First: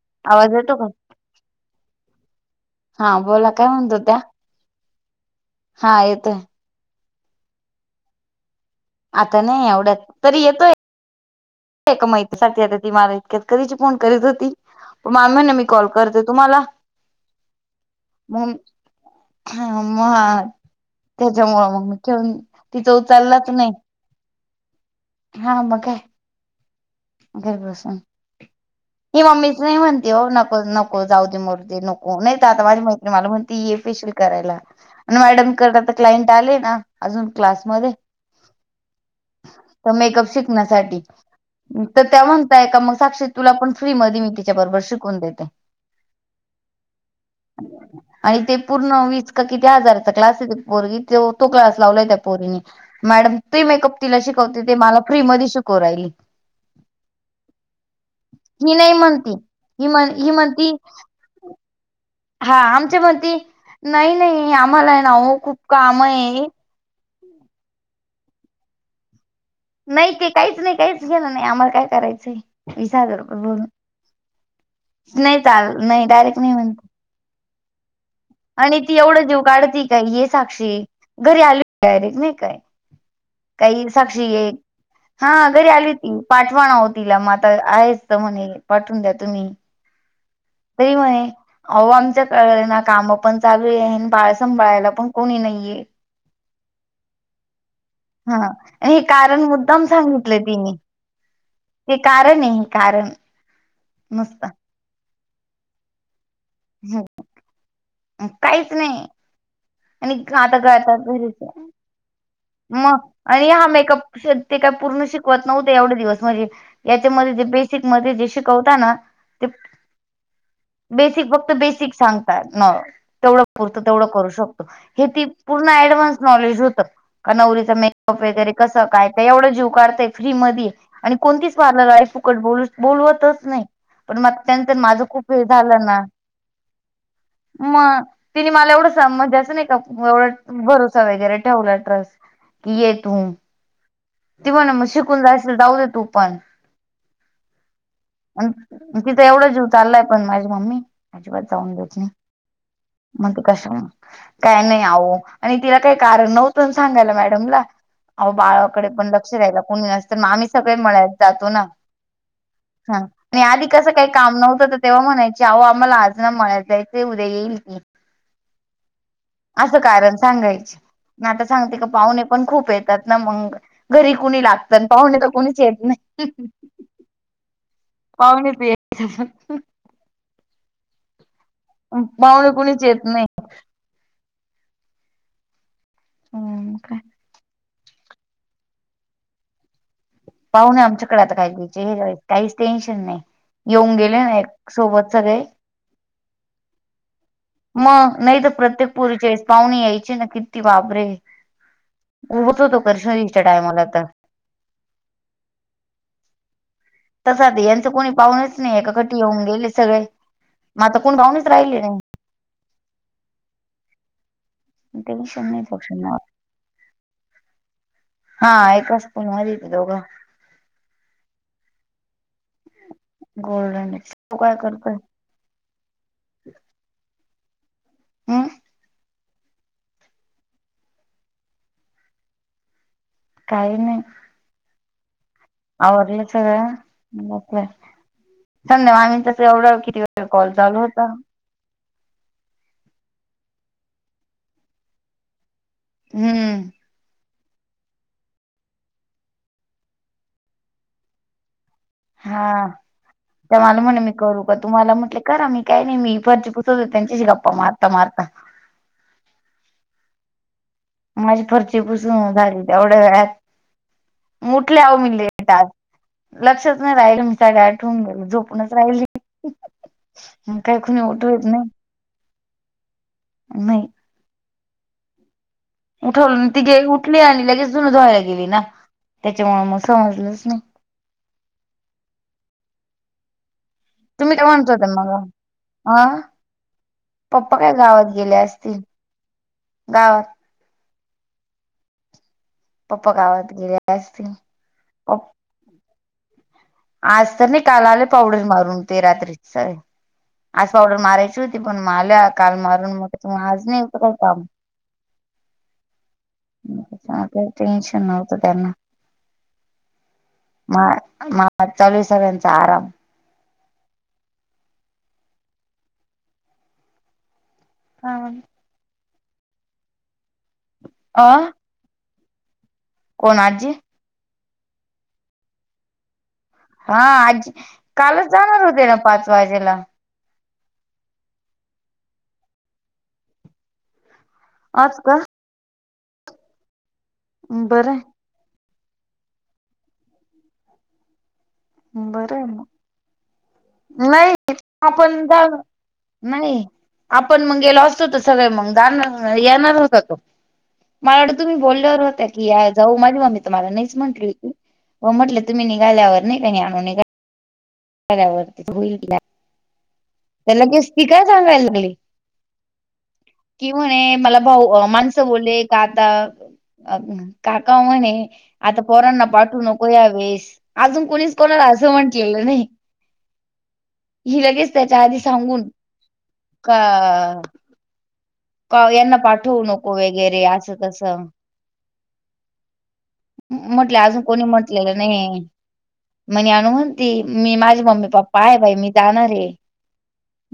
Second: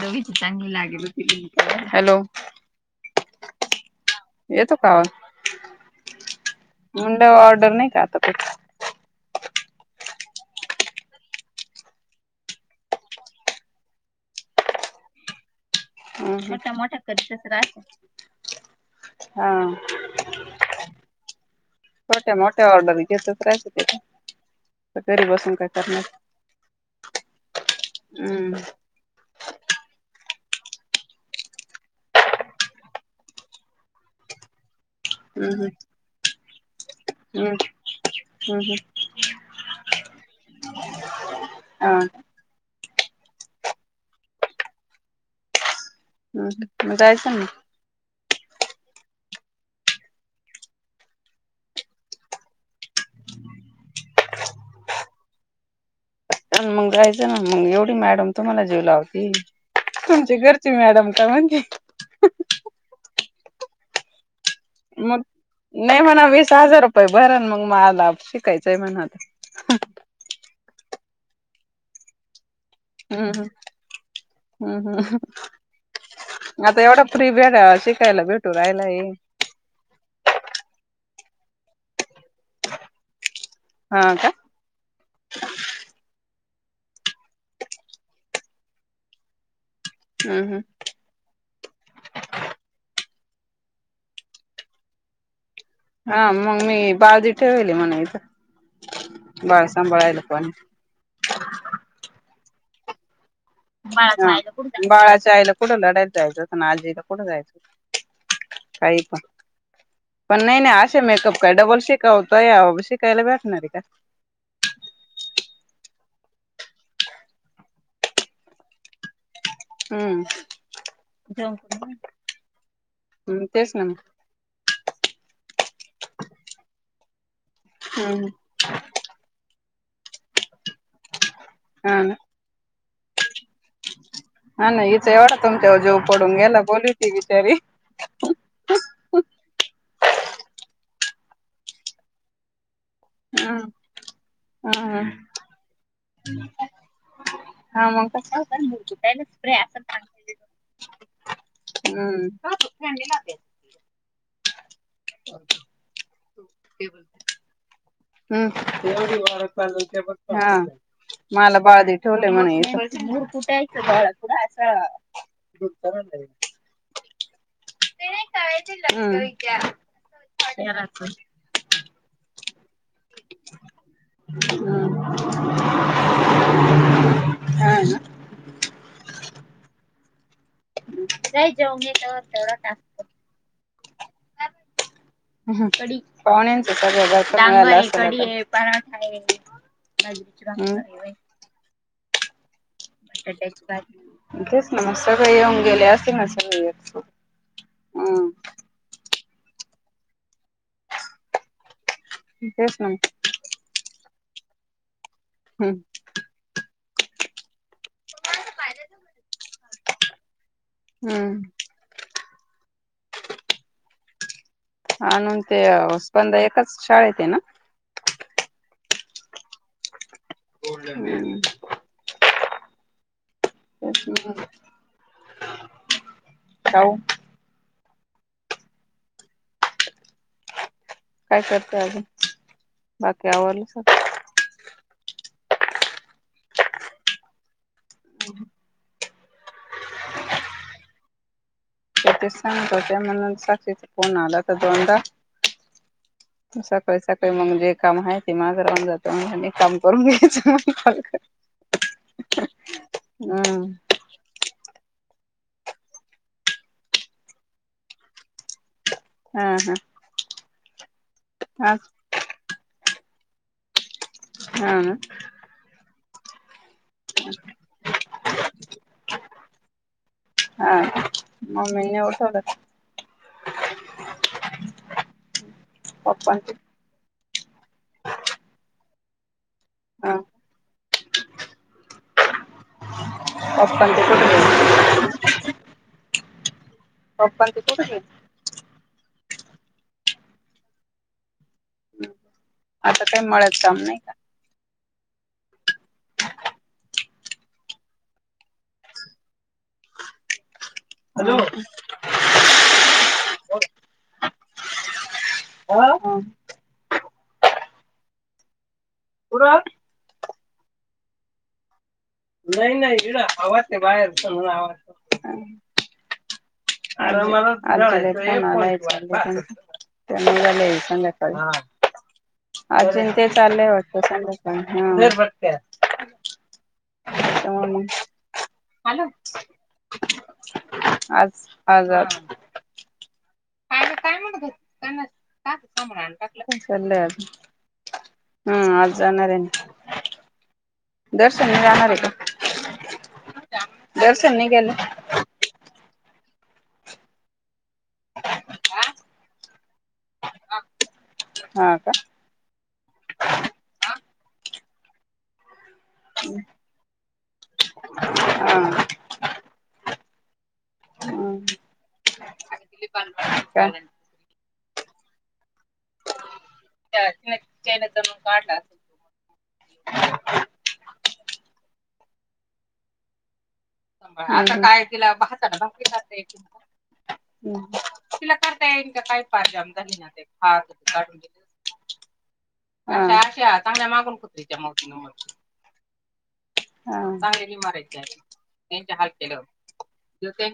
दोघींची आवाज चांगली येतो का? लागेल होती, हॅलो हा बोला काय म्हणतो त्या? येतो का आवाज? हा येतोय. मुंड्या ऑर्डर नाही का तो? आता नाही एवड्या तरी येतोय. एका महिती साठी आता ती मला इतक्यात कधीची फोन करीत होती मा म्हणे मी कॉल करते तुम्हाला छोटा मोठा करीत राहतात. हा मग. त्याच्यामुळं मग मी छोट्या ठेवन मोठ्या ऑर्डर तिथं घेतच उचललाच राहायचं नाही. ते तर घरी बसून काय करणार? घर बसून. हम्म ही मम्मीच नाही म्हणते नको नको जाऊ दे मरूदे नको, नाही तर आता माझी माैत्री मला म्हणते ये फेशियल करायला! आणि मॅडम हम्म क तर क्लायंट आले ना - अजून हम्म क्लास मध्ये हम्म तर मेकअप शिकण्यासाठी - हा तर त्या म्हणताय का मग साक्षी तुला पण फ्री मध्ये मी तिच्या बरोबर शिकवून देते. हम मग जायचा ना! [inaudible] आणि ते पूर्ण वीस का किती हजारचा क्लास आहे पोरी तो क्लास लावलाय त्या पोरीने - मॅडम प्री मेकअप तिला शिकवते ते मला फ्री मध्ये शिकव राहिली! ना मग जायचं ना मग एवढी मॅडम तुम्हाला ही जीव नाही लावती म्हणती. - ही म्हण ही तुमच्या म्हणती घरची मॅडम का म्हणते? हा आमच्या मध्ये नाही नाही आम्हाला आहे ना ओ खूप काम आहे. व्हय बरय न मग मला शिकायचांय म्हणत. नाही ते काहीच नाही काहीच घेलं नाही आम्हाला काय करायचंय. वीस हजार रुपय हम्म भरून हम्म हम्म नाही चाल नाही डायरेक्ट नाही आता म्हणत - एवढा फ्री बॅगा शिकयला बेट - आणि ती एवढं देऊ काढती काय ये साक्षी घरी आल डायरेक्ट नाही काय - काही हा साक्षी का ये - हा घरी आली ती, पाठवाना हो तिला मग आता आहेच म्हणे पाठवून द्या तुम्ही - हम्म हम. [unintelligible] अहो आमच्या क ना काम पण चालू आहे आहे बाळ सांभाळायला पण कोणी नाहीये. हा मग मी बाजी ठेवली म्हणाय- हा हे कारण मुद्दाम सांगितले कोणी तिने. हे कारण आहे हे कारण. नुसतं बाळाच्या आईला कुठं लढायला जायचं होत ना आजीला कुठं जायचं. काहीच काही नाही, पण आणि आता काय आता घरीच हाय. तू शिकवतय अप - मग आणि हा मेकअप ते काय पूर्ण शिकवत नव्हते एवढे दिवस म्हणजे. याच्यामध्ये जे बेसिक मध्ये जे शिकवता ना? ते हम. बेसिक फक्त बेसिक सांगतात न. तेवढं तेच पुरतं ना मग तेवढं करू शकतो हे ती पूर्ण ऍडव्हान्स नॉलेज होतं. का नवरीचं मेकअप हम्म वगैरे कसं काय तर एवढं जिवकारते फ्री मधी - आणि कोणतीच हा वाली ना फुकट बोलू बोलवतच नाही. पण मग हा त्यांचं ना माझं हिचा खूप एवढा वेल तुमच्यावर झालं जीव ना पडून गेला बोलली होती बिचारी मग तिने मला एवढं स म्हजे असं नाही का एवढा भरोसा वगैरे ठेवला ट्रस कि ये तू ह ती म्हण मग ह शिकून जाशील जाऊ दे तू पण हा मग - [inaudible] का तिथं एवढं जीव चाललाय पण माझी मम्मी अजिबात जाऊन देत नाही. हम्म मग ते कशा काय नाही आह आणि तिला काही कारण नव्हतं. मॅडम ला - अह हम्म बाळाकडे पण लक्ष द्यायला कोणी नसत मग आम्ही हा सगळे मळयात जातो मला ना बाळदी ठेवले म्हणे ह - नाही आधी कसं काही काम नव्हतं तर इथं तेव्हा म्हणायचे आहो आम्हाला आज ना मळयात जायच उद्या येईल की लष्करी - असं कारण सांगायचे म आता सांगते का पाहुणे पण खूप आहेत. त्यातंन ना मंग घरी कुणी लागतात पाहुणे तर कोणीच येत नाही. हा पावणे तर येतात - ही जाऊ मे तर पाहुणे कुणीच येत तेवढाचत नाही क पाण्या हम्म काय त लाग कढी ये पराठा आहेज पाह ना आमच्याकडे आता खाय चाळीस तेऐं म्हणच ना मग सगळे येऊन गेले असे मग सगळे येत मग नाही तर प्रत्येक परीचेस पाहुणी यायचे ना किती वाबरे उभत तेच होतो ना हम्म कश्रीच्या टायमाला तर हम् तर साध यांचं कोणी पाहुणेच नाही एका कटी येऊन गेले सगळे मग आता कोणी पाहुूनच हम्म राहिले नाही आणि म्हून टेन्शन ते नाही पक्षांना स्पंद एकाच शाळेत आहे ना हा एककाच पण मारी ते दोघं [inaudible] [unintelligible] गोल्डन ए तू काय करतोय हऊ हम! काय करते अजून बाकी काही आवरालासा नाही - आवरलं सगळं बलं सं आमच - एवढा किती व कॉल चालू होता. ते सांगत होते म्हणे साक्षी चा फोन आला त दोनदा - हम्म सकाळी सकाळी मग जे काम आहे ते माग राहून जातो म्ह काम करून घ्यायचं मग हा हम्म त्यामल मुणी म करू का तुम्हाला म्हटले करा मी काही नाही मी फर्जी पुसवते त्यांच्याशी गप्पा मारता मारता हा हा माझी फर्ची पुसून झाली तेवढ्या वेळत हा मुठल्या आ म लेटात लक्षच नाही राहिल मीच्या ग्या आठवून गेलो झोपूनच राहिल काही खुणी उओठ हो येत नाही म एवढ स नाही पप्पां उठवलं ते ती गे उठली आणि लगेच जुन धवायला गेली ना त्याच्यामु मग हा समजलंच नाही पत तुम्ही काय म्हणतोता मग हा पप्पां पप्पा ते काय कुठे गावात गेले असतील गावात आता पप्पा काही गावात मळ्यात गेले काम नाही का असतील प आज तर नाही काल आले पावडर मारून ते रात्री आज पावडर मारायची होती पण माल्या काल मारून मग तुम आज नाही होतं काय काम ह टेनशनत करणार पुर म म चवीस्यांचा आराम आवा ते बाहेर पला आवडत आराला आ संध्याकाळी अ अजून ते कोण चाललंय आजी वाट. रबघते. हा आजी कालच जाणार होते ना पाच वाजेला आज आजर. का काय म्हणत आज त्यां का टाक. बरं. हम् आज जाणार आहे ना. दर्शनने जाणार आहे बरं मग का [inaudible] दर नाही शनी गेले आपण जा. नाही आपण मग गेलो असतोत सगळे मग गाणार येणार होता तो. मला वा तुम्ही हा का बोलल्यावर होत्या की जाऊ माझी मम्मी त मला नाहीच म्हंटली होती. ओ म्हटले तुम्ही निघाल्यावर नाही, का ज्ञानू हा निघाल्यावर होईल तिला लगेच ती काय हम्म. सांगायला लागली, काय कि म्हणे मला भाऊ अ माणसं बोले का अं आता काका म्हणे आता पोरांना पाठू नको यावेेळेस अजून कोणीच कोणाला असं म्हंटलेलं नाही. ही आता लगेच काय त्याच्या तिला आधी सांगून पाहात का [unintelligible] कि तिला करता का येईन यांना काही पार पाठवू जाम नको झाली वगैरे आता असं तसं [unintelligible] अं [unintelligible] म्हटलं अजून कोणी म्हटलेलं नाहीय, म ज्ञानू म्हणती मी माझे मम्मी पप्पा पाय बाई मी जाणार आहे,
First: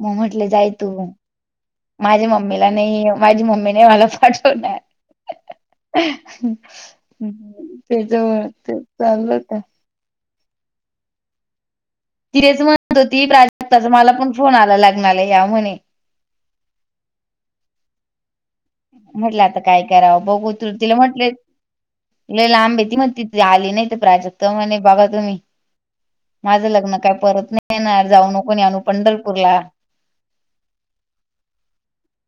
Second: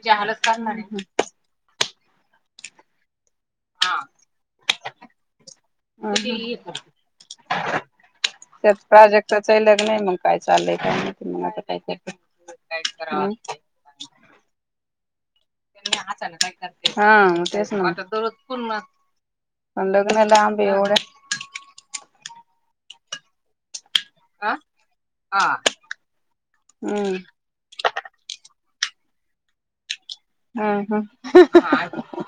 मग म्हटले जाय तू माझ्या मम्मीला नाही, माझी मम्मीने मला पाठवणार. त्याच्या वळ ते चाललंत. नाही मग काय चाललंय का नाही मग आता काय? तिरच म्हणत होती प्राजक्ताचा मला पण फोन आला लागणारला या म्हणे. काय करते हा तेच द. म्हटलं आता काय करावं आहे बघूतृ तिला एवढ्या म्हटले. लई लांब ये ती म्हणती आली नाही तर प्राज म्हणे बघा तुम्ही माझं लग्न काय हम्म. परत नाही. येणार जाऊ नको ज्ञानू पंढरपूर ला. हा हममनसिक [unintelligible]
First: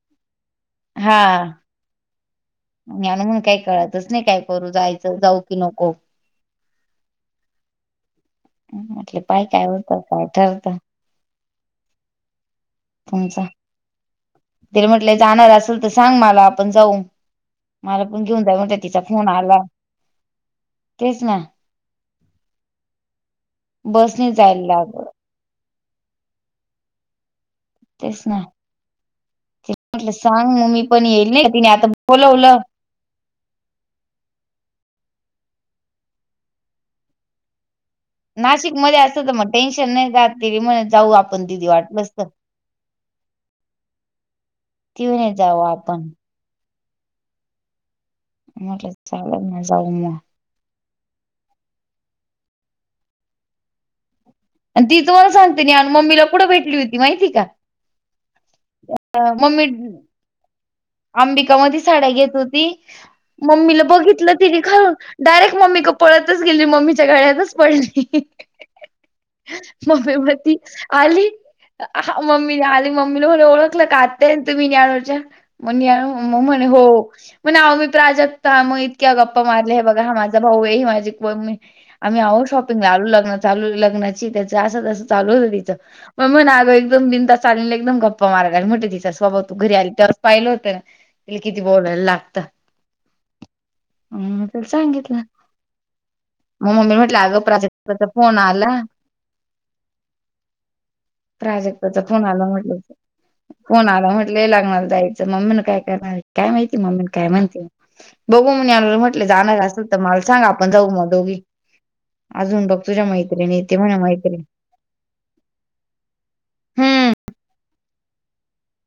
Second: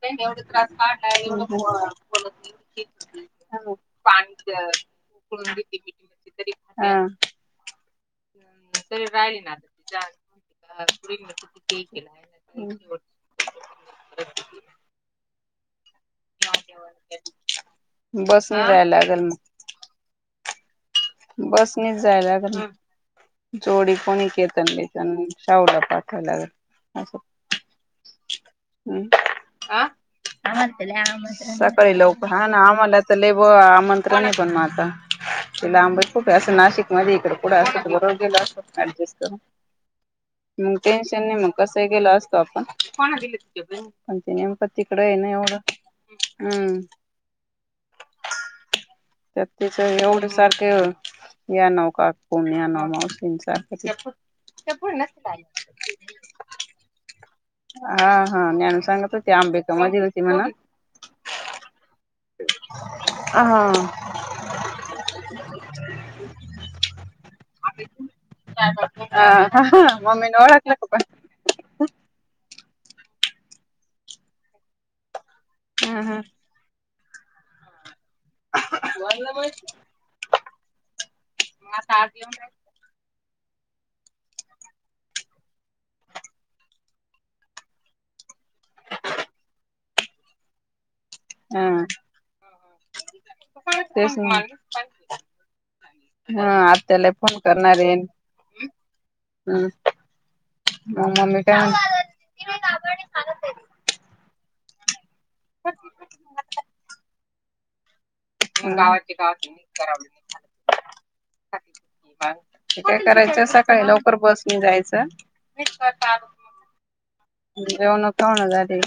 त्यांनी एवढं त्रास काढला [unintelligible] एवढे बोलत नाही. ज्ञानू म्हणं काही कळतच नाही, काय करू जायचं जाऊ की नको. री हा [unintelligible] म्हटलं पाय ती होत काय ठरत. जाण किती केला त्यांचा ते म्हटले जाणार असल, तर सांग मला आपण जाऊ मला पण घेऊन जाय बसनी म्हटलं, जायला तिचा लागेल फोन आला. तेच ना बस नीच जायला लागले जोडी कोणी बसने जायला केतन लागलं बीतन. शाहूला पाठवाया लागेल, असं. तेच ना. अम्म. केतकी सांग ना मी पण येईल, ना तिने आता सकाळी लवकर हा बोलवलं. ना आम्हाला लय बाॅ आमंत्रण पण म आता तिला आंब कुठ असं नाशिक मध्ये इकडे कूड असतं तर बरं. गेलो असतो नाशिक मध्ये ऍडजेस्ट असतं तर करुन, मग टेन्शन नाही राहत तिने मग म्हणे जाऊ टेन्शन नाही आपण मग दिदी कस वाटलंच गेला तर. असतो. आपण कोणाला घेऊन. पण ते नेमक ती तिकडं ना म्हणे एवढं जाऊ आपण हम्म. म्हटलं चालल त्यात ना तिच जाऊ मग. एवढं सारखं याना व काकू याना व मावशी सारखं ती तुम्हाला सांगते ज्ञानू मम्मीला कुठे भेटली होती. माहिती का? हा हा ज्ञानू सांगत होती, मम्मी अंबिका मधी होती म्हणं. अंबिका मधी साड्या घेत होती, हा मम्मीला बघितलं तिनं खालून. डायरेक्ट मम्मी पळतच गेली, मम्मीच्या गळ्यातच पडली. हा हा मम्मी मम्मीने म्हणती ओळखलं का पण आली. हां मम्मी आली मम्मीला म्हणं ओळखलं का आत्याय ना तुम्ही ज्ञानूच्या मग हा हा म्हण म्हणे हो म्हणे आहो मी प्राजक्ता [unintelligible] इतक्या गप्पा मारल्या हे बघा हा माझा भाऊ आहे, ही माझी मम्मी आम्ही आहो शॉपि [unintelligible] लग्न चालू लग्नाची त्या असं तसं चालू होत तिचं. मम्मी म्हणं अगं एकदम बिनधास्त आली न एकदम गप्पा मारया लागली, म्हटलं तिचा स्वभाव तू घरी आली तेव्ह पाहिलं होतं, तिला किती हा. बोलायला लागत. तेच ना. अं त्याला सांगितलं. हा मग मम्मी आत्याला म्हटलं, फोन अगं करणार आहे. प्राजक्ताचा फोन आला. ह ममी काय प्राजक्ताचा फोन आला म्हटलं फोन आला म्हटलंय लागणार त्या मम्मीन काय करणार काय माहिती म्मी काय म्हणते बघू म्हनी म्हटले जाणार असेल तर मला सांगा आपण जाऊ मग दोघी अजून बघ ते काय तुझ्या करायचं मैत्रिणी येते सकाळी म्हणे लवकर मैत्रिणी बस म जायचं जेवन कोण ह झाारी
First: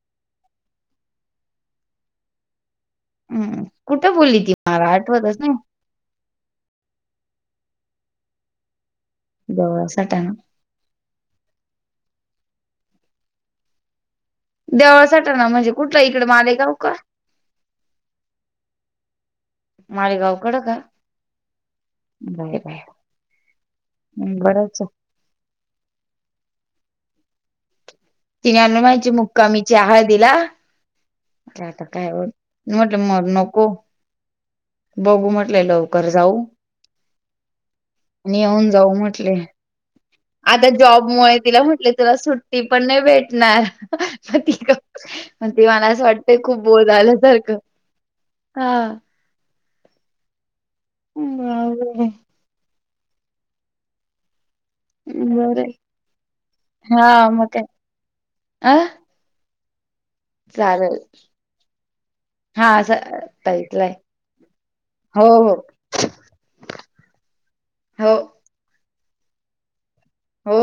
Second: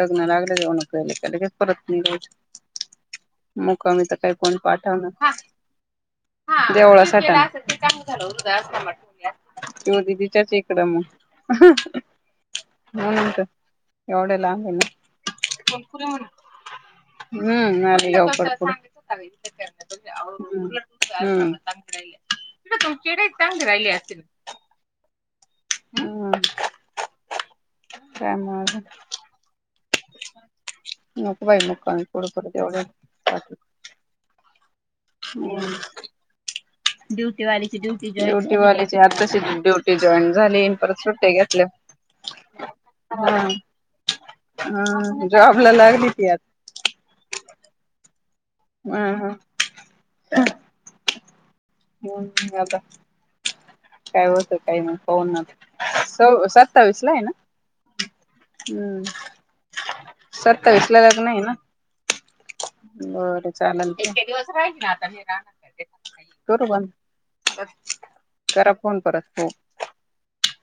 लग्न लागलं जेऊनले का लगेच परत नाही रोज हम्म मुका म कुठं तर काही बोलली ती कोण मला पाठवण आठवतच नाही जवळासाठीदीच्याच देवळा सटाणा कड म का एवढे लांबे देवळा सटाणा म्हणजे ना कुठला इकडे मालेगाव का हम्म आ येऊ [inaudible] मालेगावकडं का बाय बाय तुमची ईड चांगली राहिले असतील. बरंच हम् ति अनून माहिच मुकाा म चहाळ दिला नको बाई आता मुक्कामी काय कुठं परत म्हटलं मग नको एवढ्या बघू म्हटलंय लवकर जाऊ आणि ड्युटी येऊन जाऊ वालीची म्हटले आताशी ड्युटी जॉईन झाली आता परत सुट्ट्या जॉबमुळे तिला घेतल्या. म्हटले तुला सुट ती पण नाही भेटणार त हा ती जॉबला मला असं लागली ती वाटते खूप आता बोत आलं सारखं ह हा हम् हम्म आता काय होत काही मन बर स सत्तावीस ला आहे हा मग काय ना अ हम्म सरत चालेल विसलेलाच नाही ना हा बरं चाल ताईतलाय तीने दिवस राहिल ना आता म हो हो राहणार करू ब हो घरा फोन परत फ हो